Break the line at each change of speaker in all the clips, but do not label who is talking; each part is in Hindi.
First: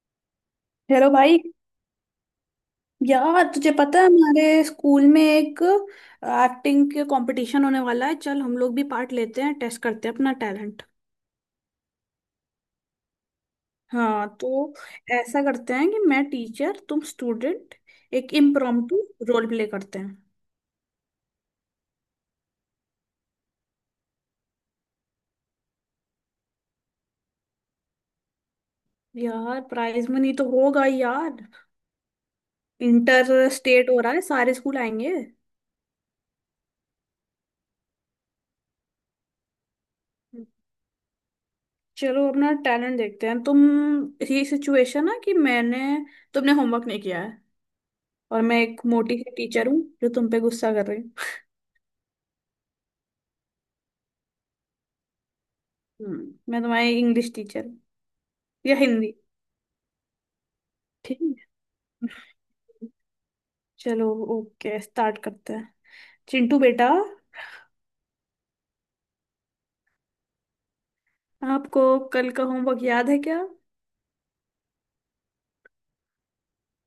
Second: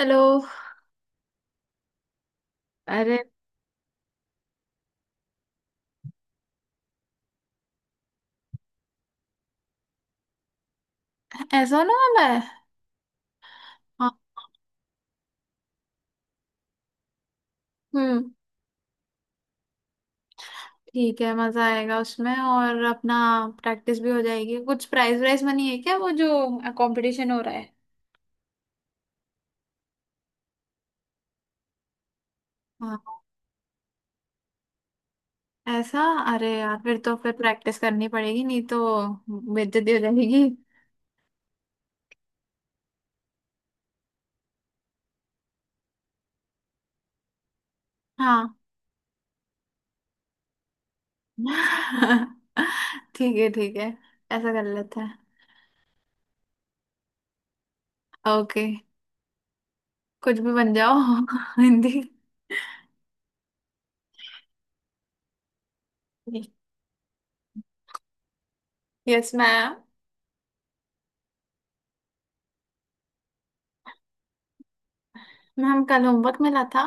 हेलो।
हेलो भाई।
अरे।
यार तुझे पता है हमारे स्कूल में एक एक्टिंग के कंपटीशन होने वाला है। चल हम लोग भी पार्ट लेते हैं, टेस्ट करते हैं अपना टैलेंट।
ऐसा ना मैं। हाँ।
हाँ, तो ऐसा करते हैं कि मैं टीचर, तुम स्टूडेंट।
हम्म।
एक इम्प्रॉम्प्टू रोल प्ले करते हैं।
ठीक है, मजा आएगा उसमें और अपना प्रैक्टिस भी हो जाएगी। कुछ प्राइज वाइज मनी है क्या वो जो कंपटीशन हो रहा है?
यार प्राइज मनी तो होगा ही यार।
हाँ।
इंटर स्टेट हो रहा है, सारे स्कूल आएंगे।
ऐसा? अरे यार, फिर तो फिर प्रैक्टिस करनी पड़ेगी, नहीं तो बेइज्जती हो जाएगी।
चलो अपना टैलेंट देखते हैं। तुम, ये सिचुएशन है कि मैंने तुमने होमवर्क नहीं किया है, और
हाँ।
मैं एक मोटी सी टीचर हूँ जो तुम पे गुस्सा कर रही।
ठीक है ठीक है, ऐसा कर लेते हैं।
हम्म, मैं तुम्हारी इंग्लिश टीचर हूँ
ओके।
या हिंदी।
कुछ भी बन जाओ।
ठीक है,
हिंदी।
चलो, ओके, स्टार्ट करते हैं। चिंटू बेटा,
यस मैम।
आपको कल का होमवर्क याद है क्या?
मैम, कल होमवर्क मिला था।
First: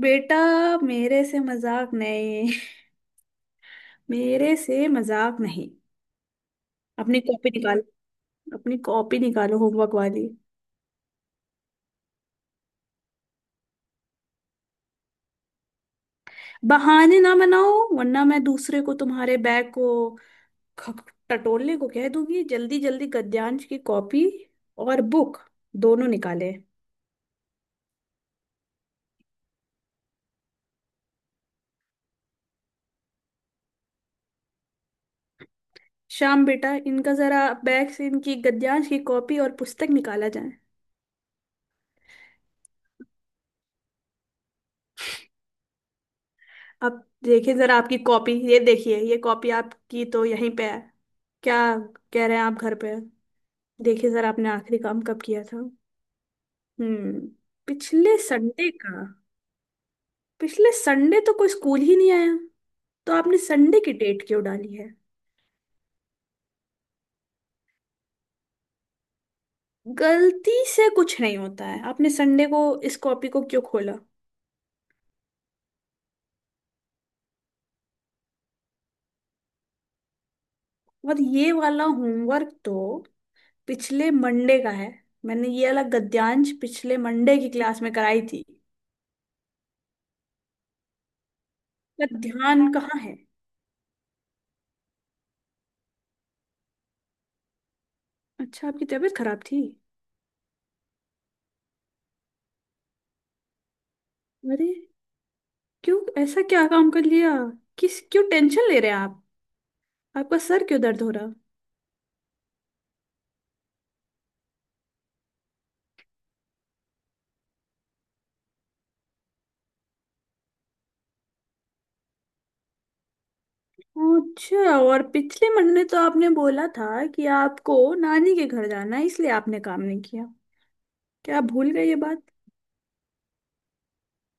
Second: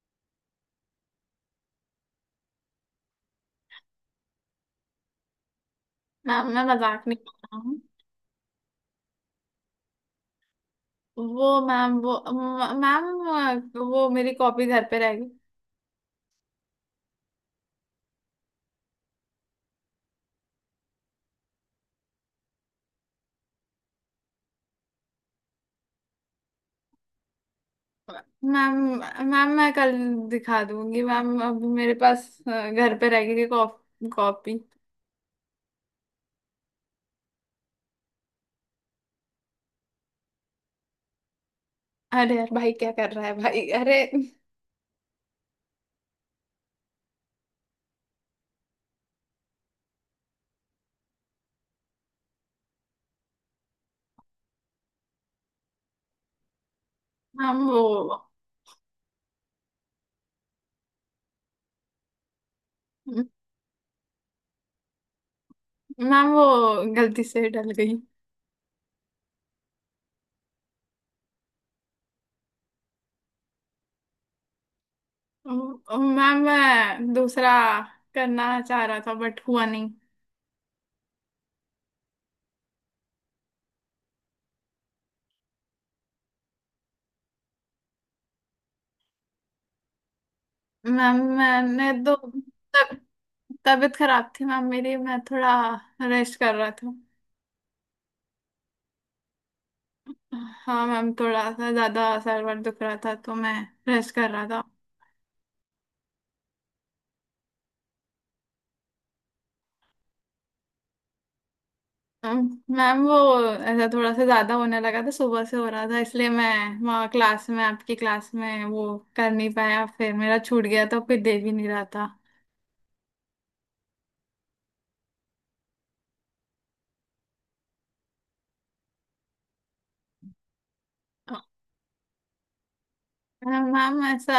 बेटा, मेरे से मजाक नहीं। मेरे से मजाक नहीं।
मैम, मैं मजाक नहीं
अपनी
कर
कॉपी
रहा हूँ।
निकालो, अपनी कॉपी निकालो होमवर्क वाली।
वो मैम, वो मैम, वो मेरी कॉपी घर पे रह गई।
बहाने ना बनाओ वरना मैं दूसरे को तुम्हारे बैग को टटोलने को कह दूंगी। जल्दी जल्दी गद्यांश की कॉपी और बुक दोनों निकाले।
मैम मैम मैं कल दिखा दूंगी मैम, अभी मेरे पास घर पे रह गई है कॉपी।
श्याम बेटा, इनका जरा बैग से इनकी गद्यांश की कॉपी और पुस्तक निकाला जाए।
अरे यार भाई, क्या कर रहा है भाई, अरे।
अब देखिए जरा आपकी कॉपी, ये देखिए, ये कॉपी आपकी तो यहीं पे है। क्या कह रहे हैं आप घर पे? देखिए जरा, आपने आखिरी काम कब किया था? हम्म,
मैम वो।
पिछले संडे का? पिछले संडे तो कोई स्कूल ही नहीं आया, तो आपने संडे की डेट क्यों डाली है?
मैम, वो गलती से डल गई।
गलती से कुछ नहीं होता है। आपने संडे को इस कॉपी को क्यों खोला?
मैम, मैं दूसरा करना चाह रहा था बट हुआ नहीं।
और ये वाला होमवर्क तो पिछले मंडे का है। मैंने ये वाला गद्यांश पिछले मंडे की क्लास में कराई थी,
मैम, मैंने तो।
पर ध्यान
तब
कहाँ है?
तबीयत खराब थी मैम मेरी, मैं थोड़ा रेस्ट कर रहा था।
अच्छा, आपकी तबीयत खराब थी?
हाँ मैम, थोड़ा सा ज्यादा सर वर दुख रहा था, तो मैं रेस्ट कर रहा था।
अरे, क्यों, ऐसा क्या काम कर लिया? किस, क्यों टेंशन ले रहे हैं आप? आपका सर क्यों दर्द हो रहा?
अम, मैम वो, ऐसा थोड़ा सा ज्यादा होने लगा था, सुबह से हो रहा था इसलिए मैं वहाँ क्लास में आपकी क्लास में वो कर नहीं पाया, फिर मेरा छूट गया तो फिर दे भी नहीं रहा था।
अच्छा, और पिछले महीने तो आपने बोला था कि आपको नानी के घर जाना है इसलिए आपने काम नहीं किया।
अ,
क्या आप भूल गए ये बात?
मैम, ऐसा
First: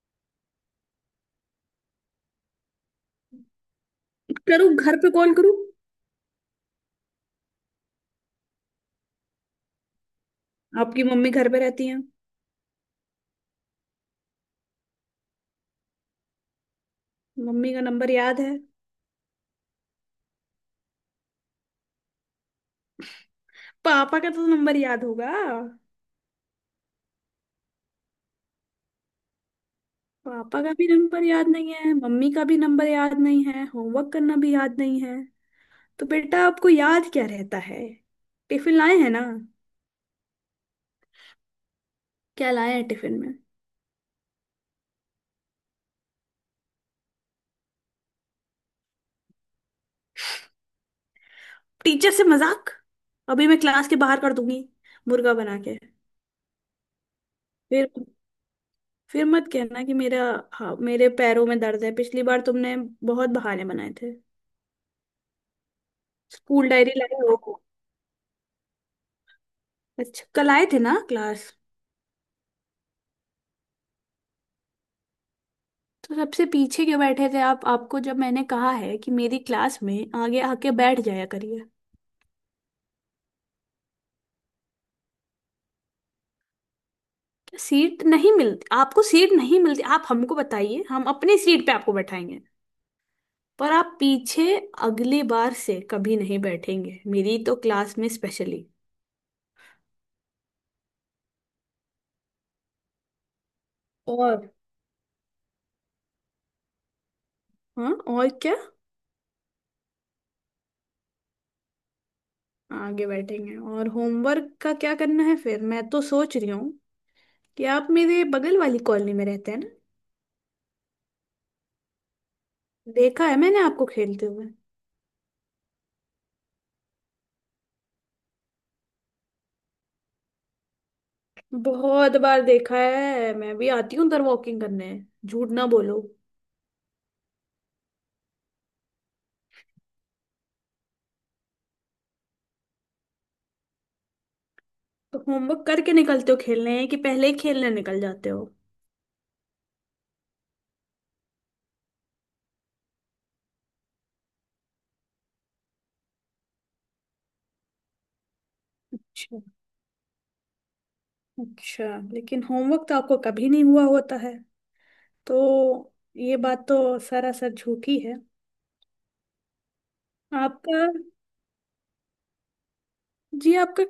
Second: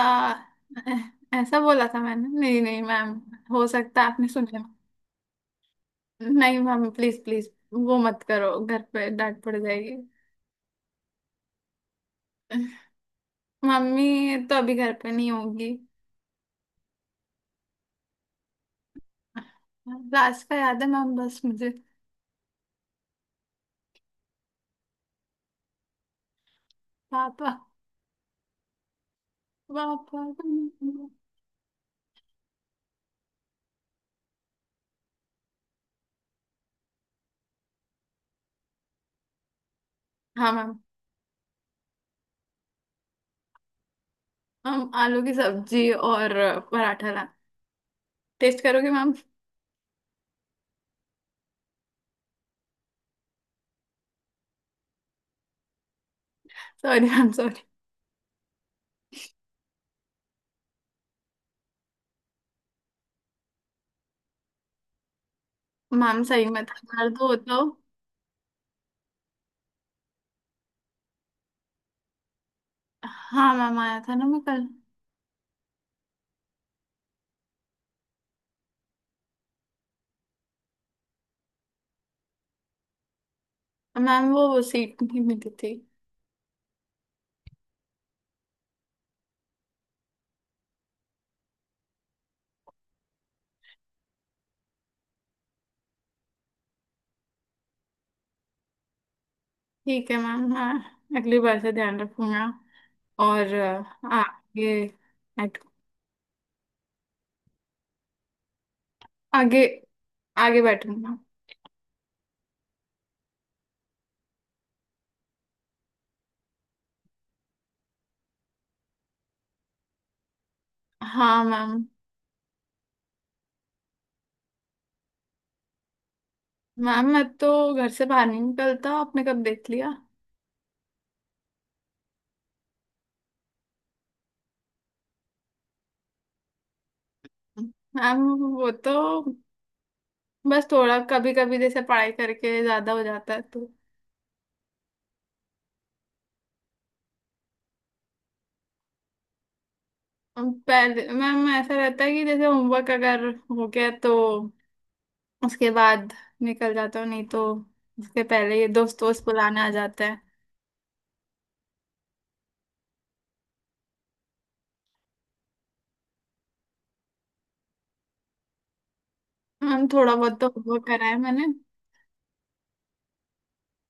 ऐ- ऐसा बोला था मैंने, नहीं नहीं मैम, हो सकता है आपने सुन लिया।
करूँ, घर पे कॉल करूँ?
नहीं मैम, प्लीज प्लीज वो मत करो, घर पे डांट पड़ जाएगी।
आपकी मम्मी घर पे रहती हैं?
मम्मी तो अभी घर पे नहीं होगी।
मम्मी का नंबर याद है?
रास्ता याद है मैम, बस मुझे।
पापा का तो नंबर याद होगा?
पापा। पापा।
पापा का भी नंबर याद नहीं है, मम्मी का भी नंबर याद नहीं है, होमवर्क करना भी याद नहीं है, तो बेटा आपको याद क्या रहता है? टिफिन लाए हैं ना?
हाँ मैम।
क्या लाए हैं टिफिन में?
हम आलू की सब्जी और पराठा ला। टेस्ट करोगे मैम?
टीचर से मजाक? अभी मैं क्लास के बाहर कर दूंगी, मुर्गा बना के।
Sorry ma'am sorry.
फिर फिर मत कहना कि मेरा, हाँ मेरे पैरों में दर्द है। पिछली बार तुमने बहुत बहाने बनाए थे।
मैम, सही में
स्कूल
था,
डायरी
दर्द
लाए
हो
हो?
तो।
अच्छा, कल आए थे ना क्लास?
हाँ मैम, आया था ना मैं कल।
तो सबसे पीछे क्यों बैठे थे आप? आपको जब मैंने कहा है कि मेरी क्लास में आगे आके बैठ जाया करिए।
मैम वो सीट नहीं मिली थी।
सीट नहीं मिलती? आपको सीट नहीं मिलती? आप हमको बताइए, हम अपनी सीट पे आपको बैठाएंगे। पर आप पीछे अगली बार से कभी नहीं बैठेंगे, मेरी तो क्लास में स्पेशली।
ठीक है मैम, मैं अगली बार से ध्यान रखूंगा और
और,
आगे।
हाँ, और क्या?
आगे आगे बैठूंगा।
आगे बैठेंगे और होमवर्क का क्या करना है? फिर मैं तो सोच रही हूँ कि आप मेरे बगल वाली कॉलोनी में रहते हैं ना।
हाँ मैम।
देखा है मैंने आपको खेलते हुए।
मैम, मैं तो घर से बाहर नहीं निकलता, आपने कब देख लिया?
बहुत बार देखा है, मैं भी आती हूँ उधर वॉकिंग करने। झूठ ना बोलो।
हम, वो तो बस थोड़ा कभी कभी जैसे पढ़ाई करके ज्यादा हो जाता है तो।
तो होमवर्क करके निकलते हो खेलने कि पहले ही खेलने निकल जाते हो?
हम, पहले मैम ऐसा रहता है कि जैसे होमवर्क अगर हो गया तो उसके बाद निकल जाता हूँ, नहीं तो उसके पहले ये दोस्त दोस्त
अच्छा,
बुलाने आ जाते हैं।
अच्छा, लेकिन होमवर्क तो आपको कभी नहीं हुआ होता है तो ये बात तो सरासर झूठी है।
मैम, थोड़ा बहुत तो
आपका,
होमवर्क करा है मैंने।
जी आपका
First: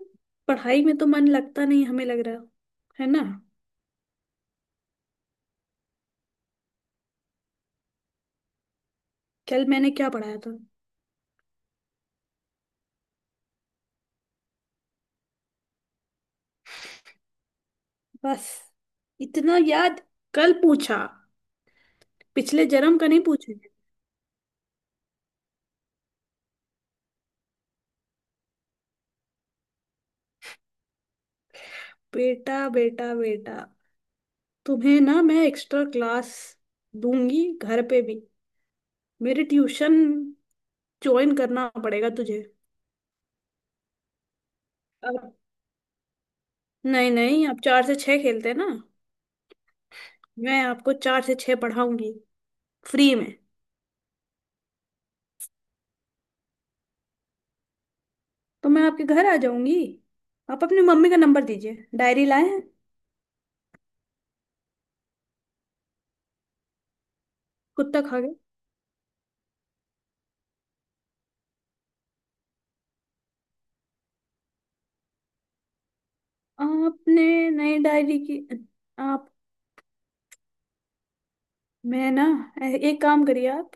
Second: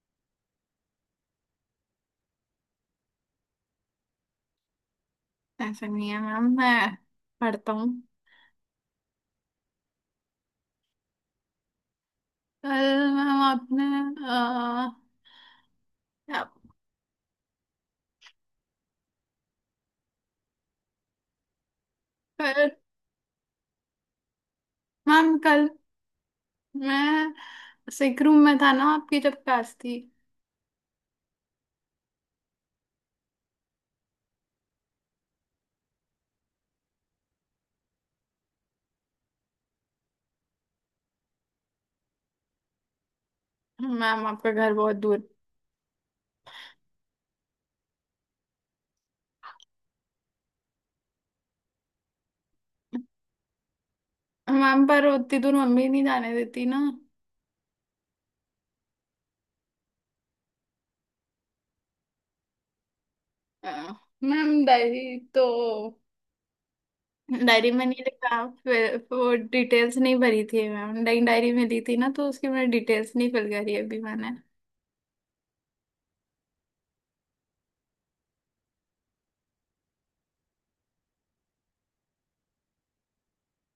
पढ़ाई में तो मन लगता नहीं, हमें लग रहा है ना?
ऐसा नहीं है मैम, मैं पढ़ता हूँ।
कल मैंने क्या पढ़ाया था?
कल मैम आपने। अ, क्या-
बस इतना याद? कल पूछा, पिछले
कल
जन्म का नहीं पूछेंगे।
मैम, कल मैं सिक रूम में था ना, आपकी जब क्लास थी।
बेटा बेटा बेटा, तुम्हें ना मैं एक्स्ट्रा क्लास दूंगी घर पे भी। मेरी ट्यूशन ज्वाइन करना पड़ेगा तुझे।
मैम, आपका घर बहुत दूर।
अब, नहीं नहीं, आप चार से छह खेलते हैं ना, मैं आपको चार से छह पढ़ाऊंगी फ्री में।
मैम, पर उतनी दूर मम्मी नहीं जाने देती ना।
तो मैं आपके घर आ जाऊंगी। आप अपनी मम्मी का नंबर दीजिए। डायरी लाए हैं?
अ, मैम, डायरी तो डायरी में
कुत्ता
नहीं
खा गया?
लिखा, फिर वो डिटेल्स नहीं भरी थी मैम, डायरी डायरी मिली थी ना तो उसकी मैंने डिटेल्स नहीं फिल करी अभी मैंने।
आपने नई डायरी की? आप, मैं ना, एक काम करिए आप,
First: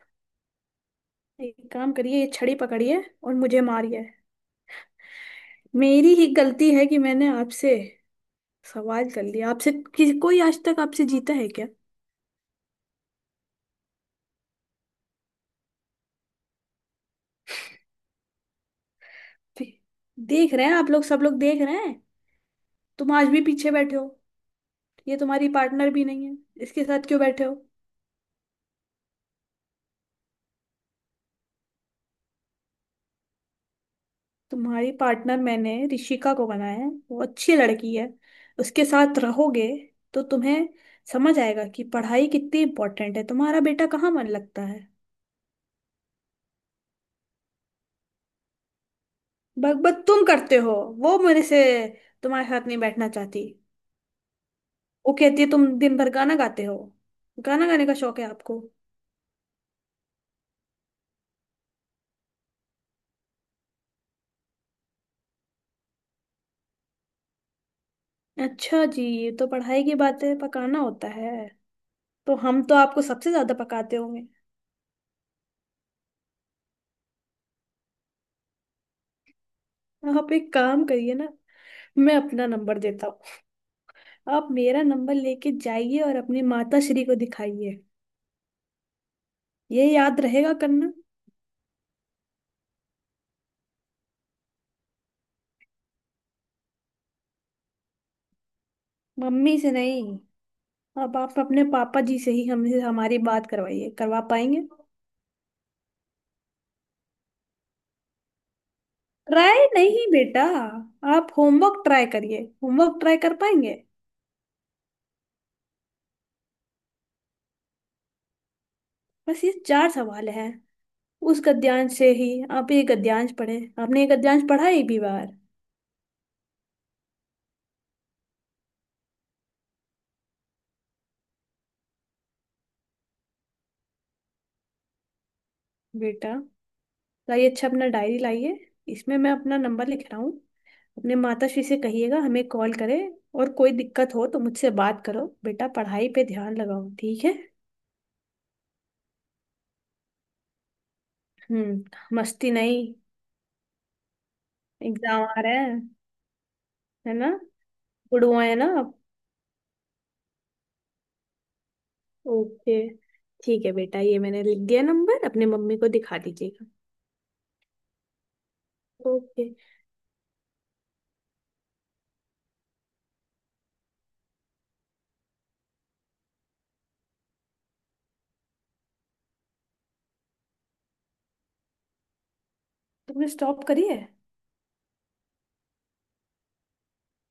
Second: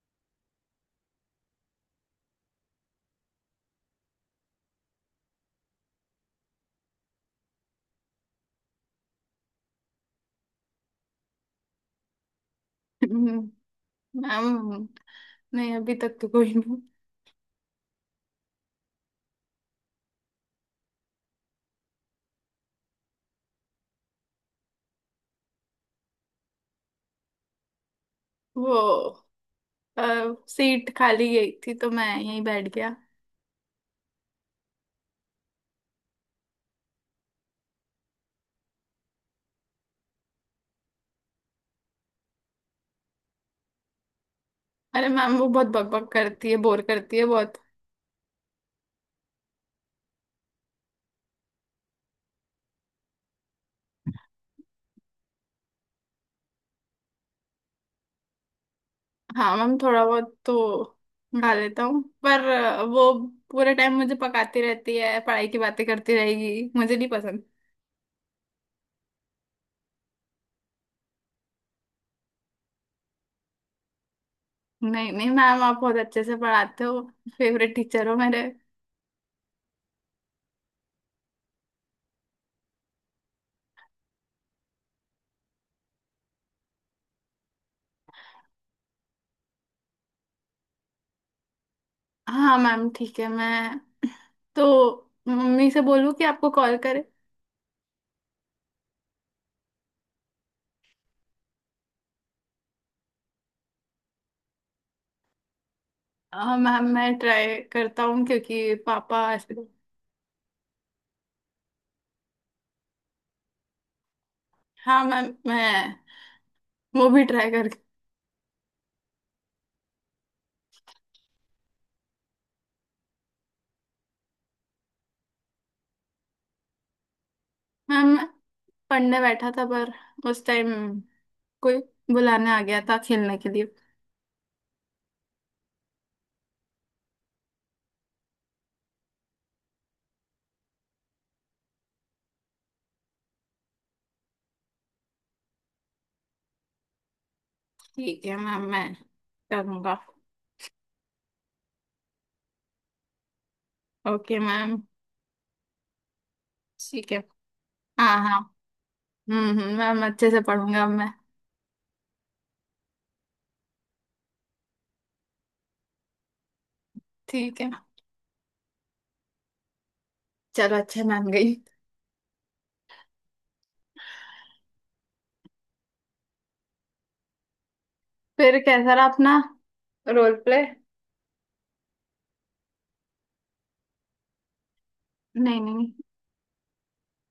एक काम करिए, ये छड़ी पकड़िए और मुझे मारिए। मेरी ही गलती है कि मैंने आपसे सवाल कर लिया। आपसे किसी, कोई आज तक आपसे जीता है क्या?
हम्म, मैम, नहीं अभी तक तो कोई नहीं।
देख रहे हैं आप लोग, सब लोग देख रहे हैं। तुम आज भी पीछे बैठे हो। ये तुम्हारी पार्टनर भी नहीं है, इसके साथ क्यों बैठे हो?
वो सीट खाली गई थी तो मैं यहीं बैठ गया।
तुम्हारी पार्टनर मैंने ऋषिका को बनाया है, वो अच्छी लड़की है। उसके साथ रहोगे तो तुम्हें समझ आएगा कि पढ़ाई कितनी इम्पोर्टेंट है। तुम्हारा बेटा कहाँ मन लगता है?
अरे मैम, वो बहुत बकबक करती है, बोर करती है बहुत।
बकबक तुम करते हो। वो मेरे से, तुम्हारे साथ नहीं बैठना चाहती। वो कहती है तुम दिन भर गाना गाते हो। गाना गाने का शौक है आपको?
हाँ मैम, थोड़ा बहुत तो गा लेता हूँ, पर वो पूरे टाइम मुझे पकाती रहती है, पढ़ाई की बातें करती रहेगी, मुझे नहीं पसंद।
अच्छा जी, ये तो पढ़ाई की बातें पकाना होता है, तो हम तो आपको सबसे ज्यादा पकाते होंगे।
नहीं नहीं मैम, आप बहुत अच्छे से पढ़ाते हो, फेवरेट टीचर हो मेरे।
आप एक काम करिए ना, मैं अपना नंबर देता हूँ। आप मेरा नंबर लेके जाइए और अपनी माता श्री को दिखाइए। ये याद रहेगा करना?
हाँ मैम, ठीक है, मैं तो मम्मी से बोलूँ कि आपको कॉल करे?
मम्मी से नहीं, अब आप अपने पापा जी से ही हमसे हमारी बात करवाइए, करवा पाएंगे?
हाँ मैम, मैं ट्राई करता हूँ क्योंकि पापा ऐसे।
ट्राई नहीं बेटा, आप होमवर्क ट्राई करिए, होमवर्क ट्राई कर पाएंगे?
हाँ मैम, मैं वो भी ट्राई करके।
बस ये चार सवाल हैं उस गद्यांश से ही। आप ये गद्यांश पढ़े? आपने ये गद्यांश पढ़ा एक भी बार?
मैम, मैं पढ़ने बैठा था पर उस टाइम कोई बुलाने आ गया था खेलने के लिए।
बेटा, लाइए, अच्छा अपना डायरी लाइए, इसमें मैं अपना नंबर लिख रहा हूँ। अपने माता श्री से कहिएगा हमें कॉल करें। और कोई दिक्कत हो तो मुझसे बात करो बेटा। पढ़ाई पे ध्यान लगाओ, ठीक है?
ठीक है मैम, मैं करूँगा।
हम्म, मस्ती नहीं,
ओके मैम।
एग्जाम आ रहे हैं,
ठीक
है
है।
ना?
हाँ हाँ।
गुड़ुआ है ना आप?
मैम, अच्छे से पढ़ूंगा अब मैं।
ओके, ठीक है बेटा, ये मैंने लिख दिया नंबर, अपने मम्मी को दिखा दीजिएगा।
ठीक है।
ओके,
चलो, अच्छा, मान गई। फिर कैसा रहा अपना रोल प्ले?
तुमने स्टॉप करी है?
नहीं नहीं।